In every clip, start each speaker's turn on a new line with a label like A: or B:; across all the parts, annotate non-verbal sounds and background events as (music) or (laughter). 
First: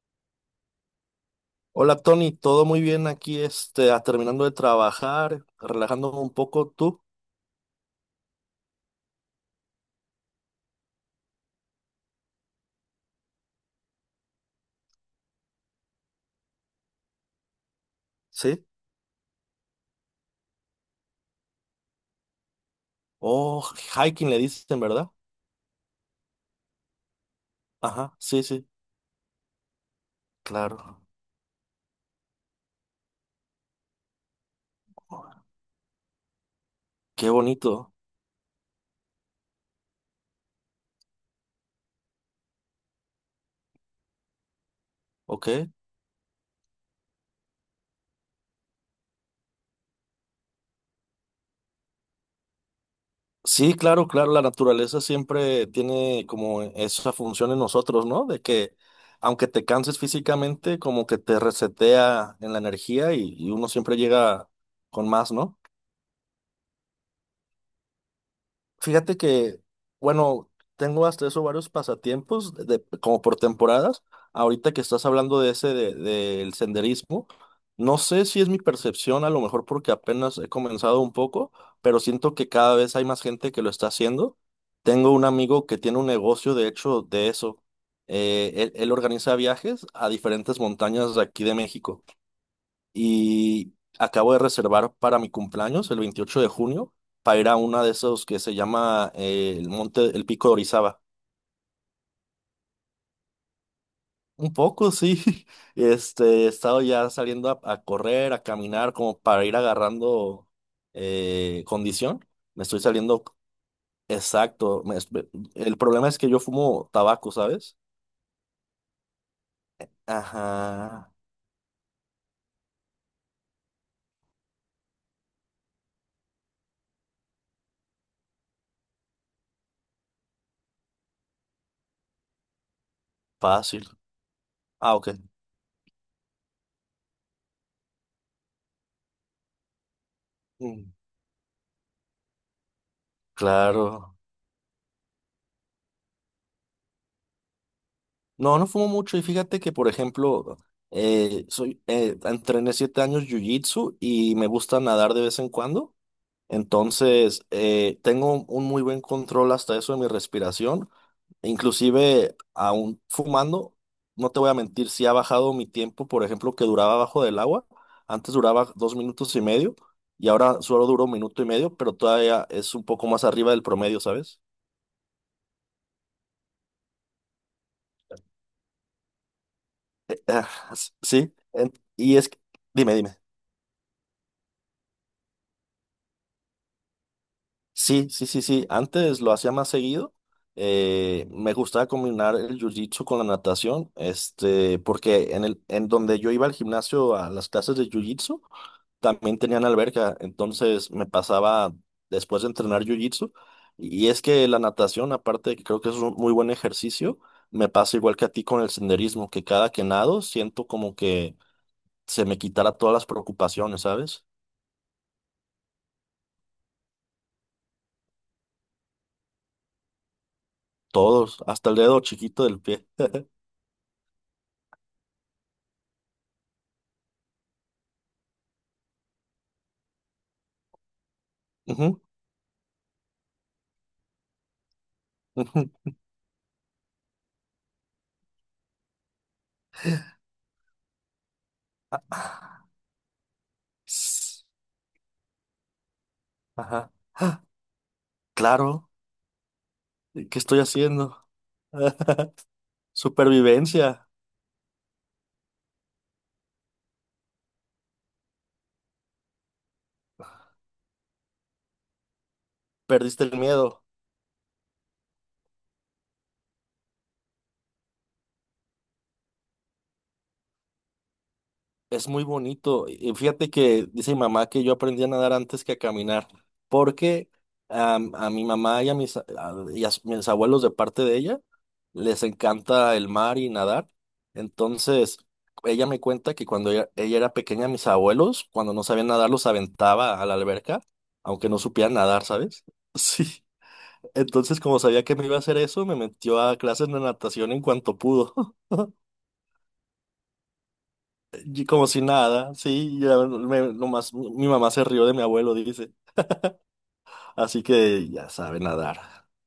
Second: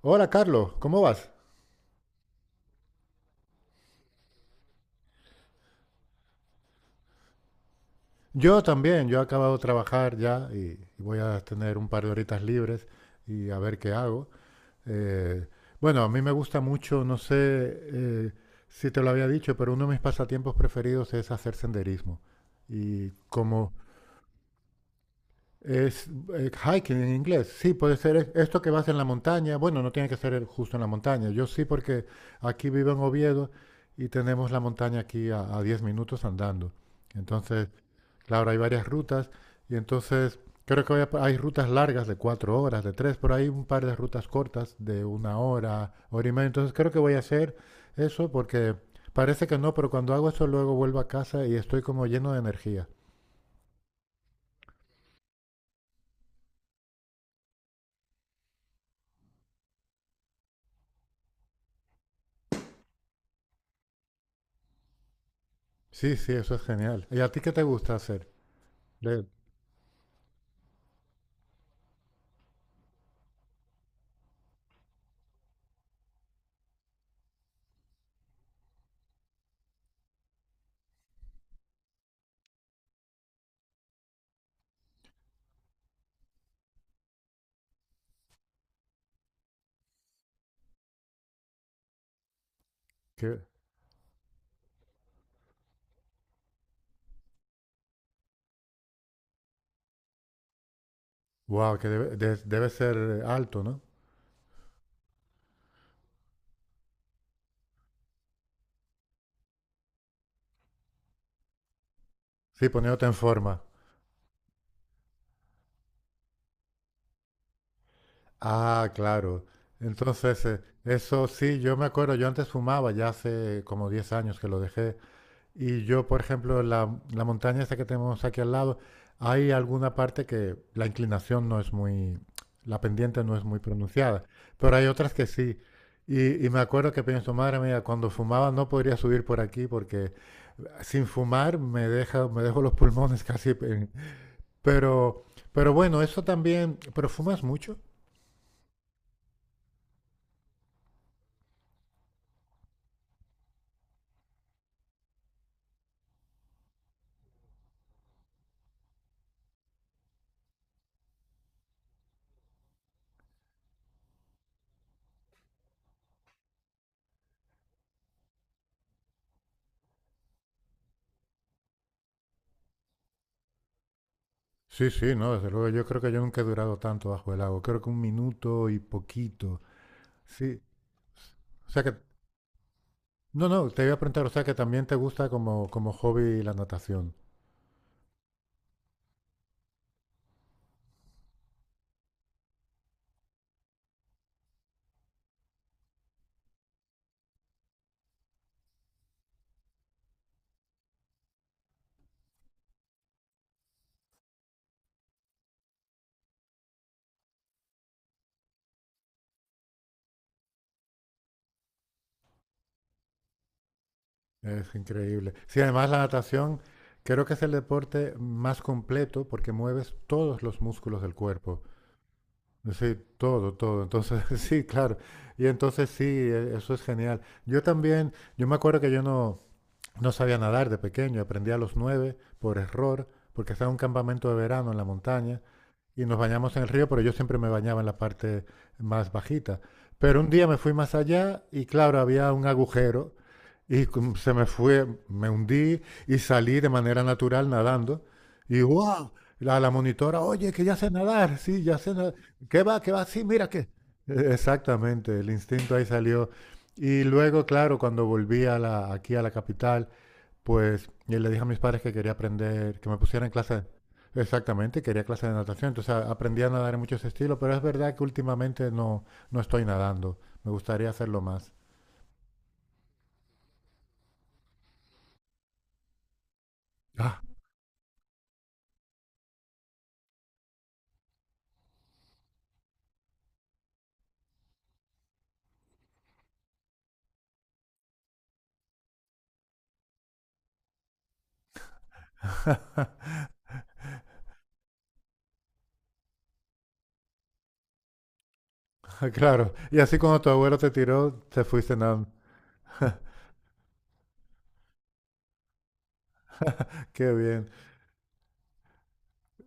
A: Hola Carlos, ¿cómo vas?
B: Hola Tony, todo muy bien aquí, este, terminando de trabajar, relajándome un poco, ¿tú?
A: Yo también, yo he acabado de trabajar ya y voy a tener un par de horitas libres y a ver qué hago. Eh, bueno, a mí me gusta mucho, no sé,
B: ¿Sí?
A: si te lo había dicho, pero uno de mis pasatiempos preferidos es hacer senderismo. Y
B: Oh,
A: como
B: hiking le dicen, ¿verdad?
A: es hiking en inglés, sí, puede
B: Ajá,
A: ser
B: sí,
A: esto
B: sí,
A: que vas en la montaña, bueno, no tiene que ser justo en la
B: claro.
A: montaña, yo sí porque aquí vivo en Oviedo y tenemos la montaña aquí a 10 minutos andando.
B: Qué
A: Entonces...
B: bonito.
A: Claro, hay varias rutas y entonces creo que voy, hay rutas largas de cuatro horas, de tres, pero hay un par de rutas cortas de una
B: ¿Ok?
A: hora, hora y media. Entonces creo que voy a hacer eso porque parece que no, pero cuando hago eso luego vuelvo a casa y estoy como lleno de energía.
B: Sí, claro, claro, la naturaleza siempre tiene como esa función en nosotros, ¿no? De que aunque te canses físicamente, como que te resetea en la energía y uno siempre llega con más, ¿no?
A: Sí, sí, eso es genial. ¿Y a ti qué te gusta hacer?
B: Fíjate
A: De,
B: que, bueno, tengo hasta eso varios pasatiempos, como por temporadas. Ahorita que estás hablando de ese, del senderismo, no sé si es mi percepción, a lo mejor porque apenas he comenzado un poco, pero siento que cada vez hay más gente que lo está haciendo. Tengo un amigo que tiene un negocio, de hecho, de eso. Él organiza viajes a diferentes montañas de aquí de México
A: que,
B: y acabo de reservar para mi cumpleaños, el 28 de junio, para ir a una de esos que se llama el Pico de Orizaba.
A: wow, que debe, debe ser alto, ¿no?
B: Un poco, sí. (laughs) He estado ya saliendo a correr, a caminar, como para ir agarrando condición. Me
A: Sí,
B: estoy
A: poniéndote en
B: saliendo,
A: forma.
B: exacto. El problema es que yo fumo tabaco, ¿sabes?
A: Ah, claro. Entonces,
B: Ajá,
A: eso sí, yo me acuerdo, yo antes fumaba, ya hace como 10 años que lo dejé. Y yo, por ejemplo, la montaña esta que tenemos aquí al lado, hay alguna parte que la inclinación no es muy, la pendiente no es muy
B: fácil.
A: pronunciada, pero hay
B: Ah, ok.
A: otras que sí. Y me acuerdo que pienso, madre mía, cuando fumaba no podría subir por aquí porque
B: Mm.
A: sin fumar me deja, me dejo los pulmones (laughs) casi.
B: Claro.
A: Pero, pero bueno, eso también. ¿Pero fumas mucho?
B: No, no fumo mucho y fíjate que, por ejemplo, entrené 7 años jiu-jitsu y me gusta nadar de vez en cuando. Entonces, tengo un muy buen control hasta eso de mi respiración. Inclusive, aún fumando, no te voy a mentir, sí ha bajado mi tiempo, por ejemplo, que duraba bajo del agua. Antes duraba 2 minutos y medio y ahora solo duro 1 minuto y medio, pero todavía es un poco más arriba del promedio, ¿sabes?
A: Sí, sí, no, desde luego. Yo creo que yo nunca he durado tanto bajo el agua. Creo que un minuto y poquito.
B: Ah,
A: Sí.
B: sí,
A: O sea que
B: y es... que- dime, dime.
A: no, no, te iba a preguntar, o sea, que también te gusta como, como hobby la natación.
B: Sí, sí, sí, sí. Antes lo hacía más seguido. Me gustaba combinar el jiu-jitsu con la natación, porque en donde yo iba al gimnasio a las clases de jiu-jitsu, también tenían alberca. Entonces me pasaba después de entrenar jiu-jitsu. Y es que la natación, aparte de que creo que es un muy buen ejercicio, me pasa igual que a ti con el senderismo, que cada que nado siento como que se me quitara todas las preocupaciones, ¿sabes?
A: Es increíble. Sí, además la natación creo que es el deporte más completo porque mueves todos los músculos del
B: Todos,
A: cuerpo.
B: hasta el dedo chiquito del pie.
A: Sí, todo, todo. Entonces, (laughs) sí, claro. Y entonces sí, eso es genial. Yo también, yo me acuerdo que yo no, no sabía nadar de pequeño. Aprendí a los
B: Ujú.
A: nueve por error, porque estaba en un campamento de verano en la montaña
B: Ujú.
A: y nos bañamos en el río, pero yo siempre me bañaba en la parte más bajita. Pero un día me fui más allá y claro, había un agujero y se
B: Ss,
A: me fue, me hundí y salí de
B: Ajá,
A: manera natural nadando. Y
B: claro.
A: wow, la monitora,
B: ¿Y qué
A: oye,
B: estoy
A: que ya sé
B: haciendo?
A: nadar, sí, ya sé nadar.
B: (laughs)
A: ¿Qué va? ¿Qué va? Sí, mira que...
B: Supervivencia.
A: Exactamente, el instinto ahí salió. Y luego, claro, cuando volví a la, aquí a la capital, pues yo le dije a mis padres que quería aprender, que me
B: Perdiste
A: pusieran en
B: el
A: clase.
B: miedo.
A: Exactamente, quería clase de natación. Entonces aprendí a nadar en muchos estilos, pero es verdad que últimamente no, no estoy nadando. Me gustaría hacerlo más.
B: Es muy bonito. Y fíjate que dice mi mamá que yo aprendí a nadar antes que a caminar,
A: Ah,
B: porque a mi mamá y y a mis abuelos de parte de ella les encanta el mar y nadar. Entonces, ella me cuenta que cuando ella era pequeña, mis abuelos, cuando no sabían nadar, los aventaba a la alberca, aunque no supieran nadar, ¿sabes? (laughs)
A: (laughs)
B: Sí. Entonces, como sabía que me iba a hacer eso, me metió a clases de natación en cuanto pudo. (laughs)
A: claro. Y así cuando tu abuelo te tiró, te
B: Y
A: fuiste
B: como si
A: nadando.
B: nada, sí, nomás mi mamá se rió de mi abuelo, dice.
A: Qué bien.
B: Así que ya sabe nadar.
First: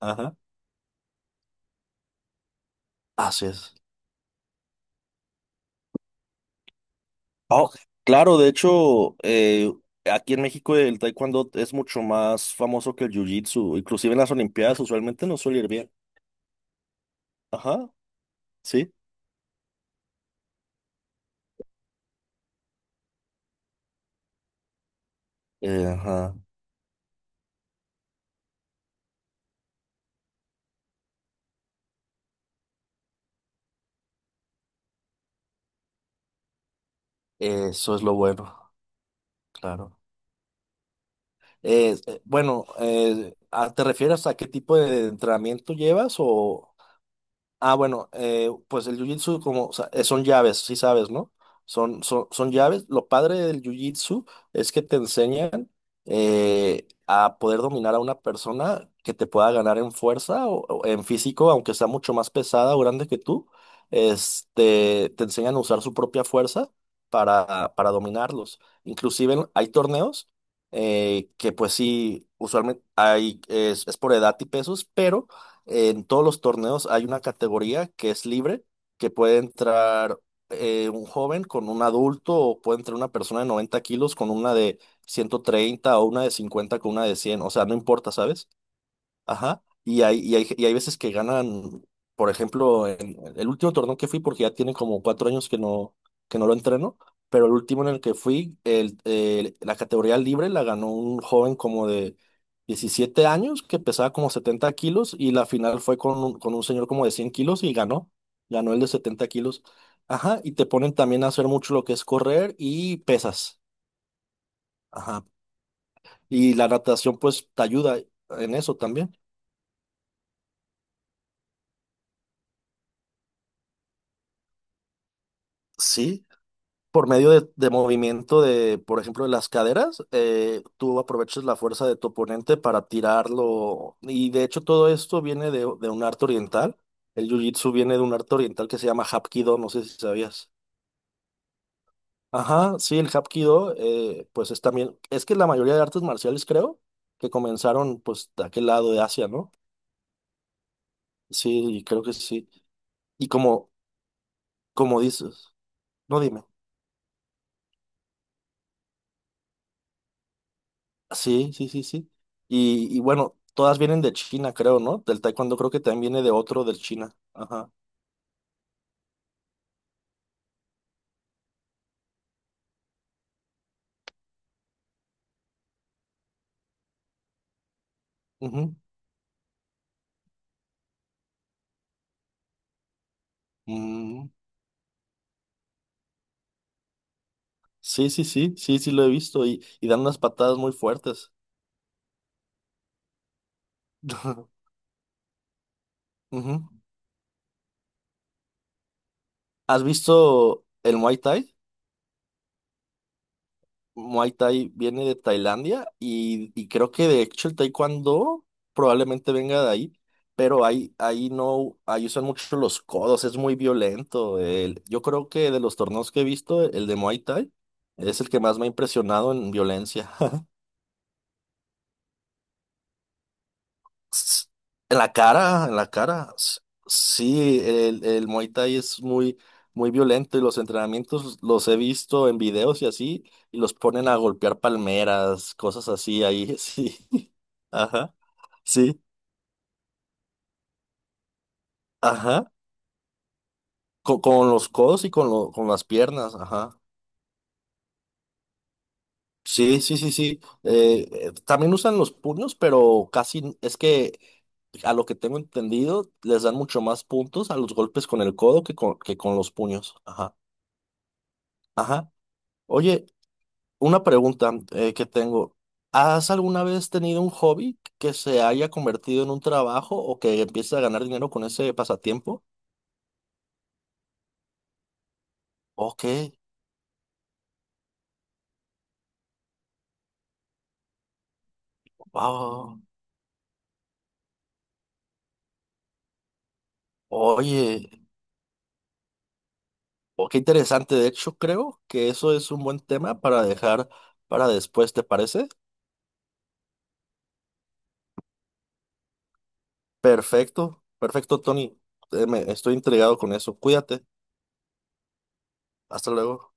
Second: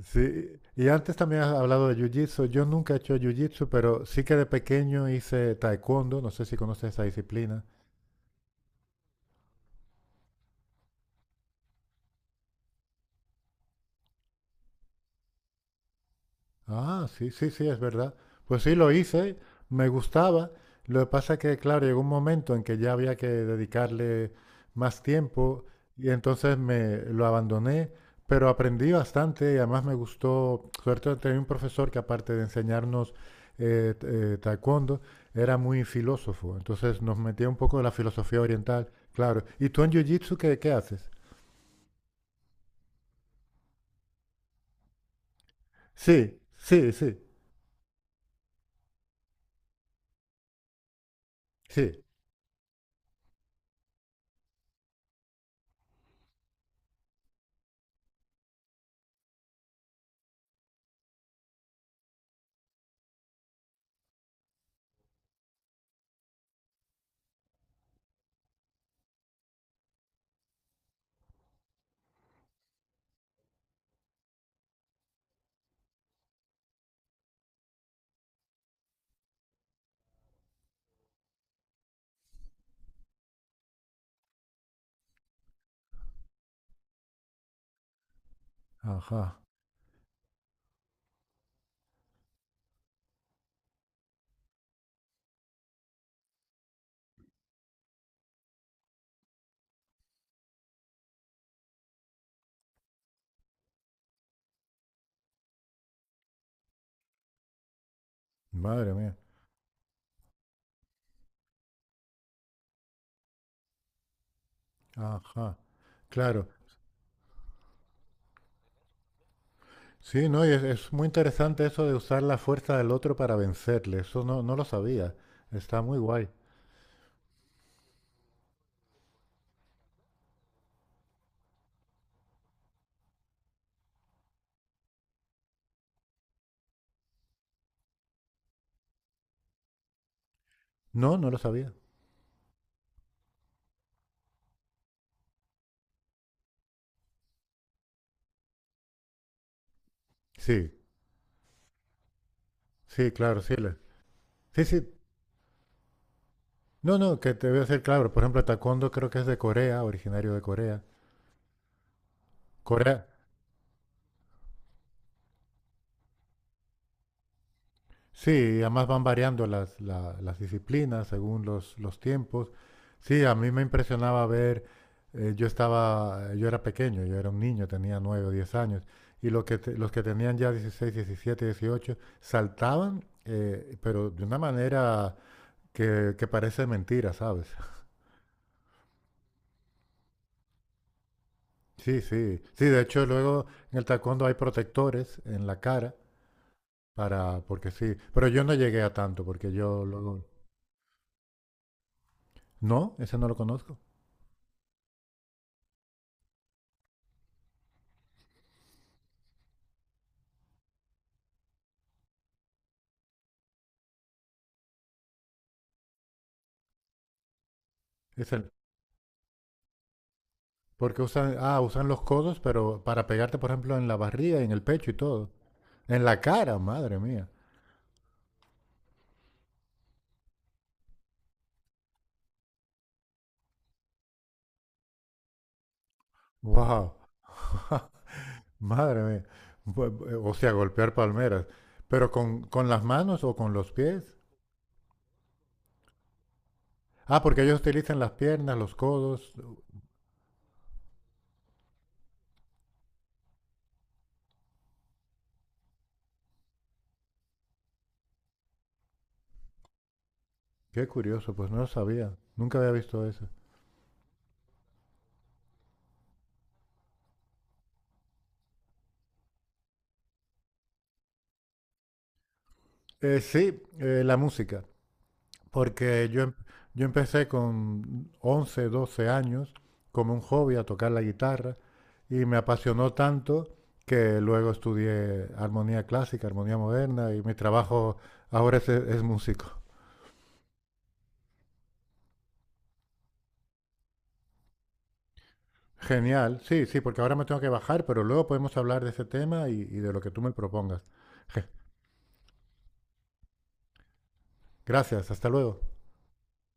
B: Ajá,
A: Sí. Y antes también has hablado de jiu-jitsu. Yo nunca he hecho
B: así
A: jiu-jitsu,
B: es.
A: pero sí que de pequeño hice taekwondo. No sé si conoces esa disciplina.
B: Oh, claro, de hecho, aquí en México el taekwondo es mucho más famoso que el jiu-jitsu, inclusive en las Olimpiadas usualmente no suele ir bien.
A: Ah, sí, sí, sí, es
B: Ajá,
A: verdad. Pues sí, lo
B: sí.
A: hice, me gustaba. Lo que pasa que, claro, llegó un momento en que ya había que dedicarle más tiempo y
B: Ajá.
A: entonces me lo abandoné, pero aprendí bastante y además me gustó. Suerte tenía un profesor que aparte de enseñarnos taekwondo, era muy filósofo. Entonces nos metía un poco de la
B: Eso es lo
A: filosofía
B: bueno,
A: oriental, claro. ¿Y tú en
B: claro.
A: jiu-jitsu qué, qué haces?
B: Bueno, ¿te refieres a qué tipo de entrenamiento llevas
A: Sí,
B: o?
A: sí, sí,
B: Ah, bueno, pues el jiu-jitsu como, o sea, son llaves, sí sabes, ¿no?
A: sí.
B: Son llaves. Lo padre del jiu-jitsu es que te enseñan a poder dominar a una persona que te pueda ganar en fuerza o en físico, aunque sea mucho más pesada o grande que tú. Te enseñan a usar su propia fuerza para dominarlos. Inclusive hay torneos que pues sí, usualmente es por edad y pesos, pero en todos los torneos hay una categoría que es libre, que puede entrar un joven con un adulto o puede entrar una persona de 90 kilos con una de 130 o una de 50 con una de cien. O sea, no importa, ¿sabes?
A: Ajá,
B: Ajá. Y hay veces que ganan, por ejemplo, en el último torneo que fui, porque ya tiene como 4 años que no lo entreno, pero el último en el que fui, la categoría libre la ganó un joven como de 17 años que pesaba como 70 kilos y la final fue con un señor como de 100 kilos y ganó el de
A: madre mía.
B: 70 kilos. Ajá, y te ponen también a hacer mucho lo que es correr y pesas. Ajá.
A: Ajá, claro.
B: Y la natación pues te ayuda en eso también.
A: Sí, no, y es muy interesante eso de usar la fuerza del otro para vencerle. Eso no, no lo sabía. Está muy
B: Sí,
A: guay.
B: por medio de movimiento de, por ejemplo, de las caderas. Tú aprovechas la fuerza de tu oponente para tirarlo. Y de hecho todo esto viene de un arte oriental. El jiu-jitsu viene de un arte oriental que se llama Hapkido, no sé si sabías.
A: No, no lo sabía.
B: Ajá, sí, el Hapkido, pues es también, es que la mayoría de artes marciales creo que comenzaron pues de aquel lado de Asia, ¿no?
A: Sí,
B: Sí, y creo que sí.
A: sí,
B: Y
A: claro, sí.
B: como,
A: Sí, sí.
B: como dices, no, dime.
A: No, no, que te voy a decir claro. Por ejemplo, el taekwondo creo que es de Corea, originario de Corea.
B: Sí, sí, sí, sí. Y
A: Corea,
B: bueno, todas vienen de China, creo, ¿no? Del taekwondo creo que también viene de otro del China. Ajá.
A: sí, además van variando las, las disciplinas según los tiempos. Sí, a mí me impresionaba ver, yo estaba, yo era pequeño, yo era un niño, tenía 9 o diez
B: Ujú.
A: años, y los que, los que tenían ya 16, 17, 18 saltaban, pero de
B: Mm.
A: una manera que parece mentira, ¿sabes? (laughs)
B: Sí, sí, sí, sí, sí lo he visto y dan unas patadas muy fuertes.
A: Sí, sí, sí, de hecho luego en el taekwondo hay
B: (laughs)
A: protectores en la cara
B: Ujú.
A: para, porque sí, pero yo no llegué a tanto, porque
B: ¿Has
A: yo luego,
B: visto el Muay Thai?
A: no, ese no lo conozco.
B: Muay Thai viene de Tailandia y creo que de hecho el Taekwondo probablemente venga de ahí, pero ahí no, ahí usan mucho los codos, es muy violento. Yo creo que de los torneos que he visto, el de Muay Thai es el
A: Es
B: que
A: el
B: más me ha impresionado en violencia. (laughs)
A: porque usan, ah, usan los codos, pero para pegarte, por ejemplo, en la barriga,
B: s-
A: en el pecho y
B: En la
A: todo.
B: cara, en la
A: En la
B: cara.
A: cara, madre mía.
B: Sí, el Muay Thai es muy, muy violento y los entrenamientos los he visto en videos y así, y los ponen a golpear palmeras, cosas así ahí, (laughs)
A: Wow.
B: sí.
A: (laughs)
B: Ajá,
A: Madre
B: sí,
A: mía. O sea, golpear palmeras. Pero
B: ajá.
A: con las manos o con los pies.
B: Con los codos y con las piernas, ajá.
A: Ah, porque ellos utilizan las piernas, los codos.
B: Sí, sí, sí, sí. También usan los puños, pero es que a lo que tengo entendido, les dan mucho más puntos a los golpes con el codo que con los puños. Ajá.
A: Qué curioso, pues no lo
B: Ajá.
A: sabía. Nunca había visto
B: Oye,
A: eso.
B: una pregunta que tengo. ¿Has alguna vez tenido un hobby que se haya convertido en un trabajo o que empieces a ganar dinero con ese pasatiempo?
A: Sí, la música.
B: Ok,
A: Porque yo, yo empecé con 11 12 años como un hobby a tocar la guitarra. Y me
B: wow.
A: apasionó tanto que luego estudié armonía clásica, armonía moderna y mi
B: Oye,
A: trabajo ahora es músico.
B: oh, qué interesante. De hecho, creo que eso es un buen tema para dejar para después, ¿te parece?
A: Genial, sí, sí, porque ahora me tengo que bajar, pero luego podemos hablar de ese tema y de lo que tú me propongas.
B: Perfecto, perfecto,
A: Je,
B: Tony. Estoy intrigado con eso. Cuídate.
A: gracias, hasta luego.
B: Hasta luego.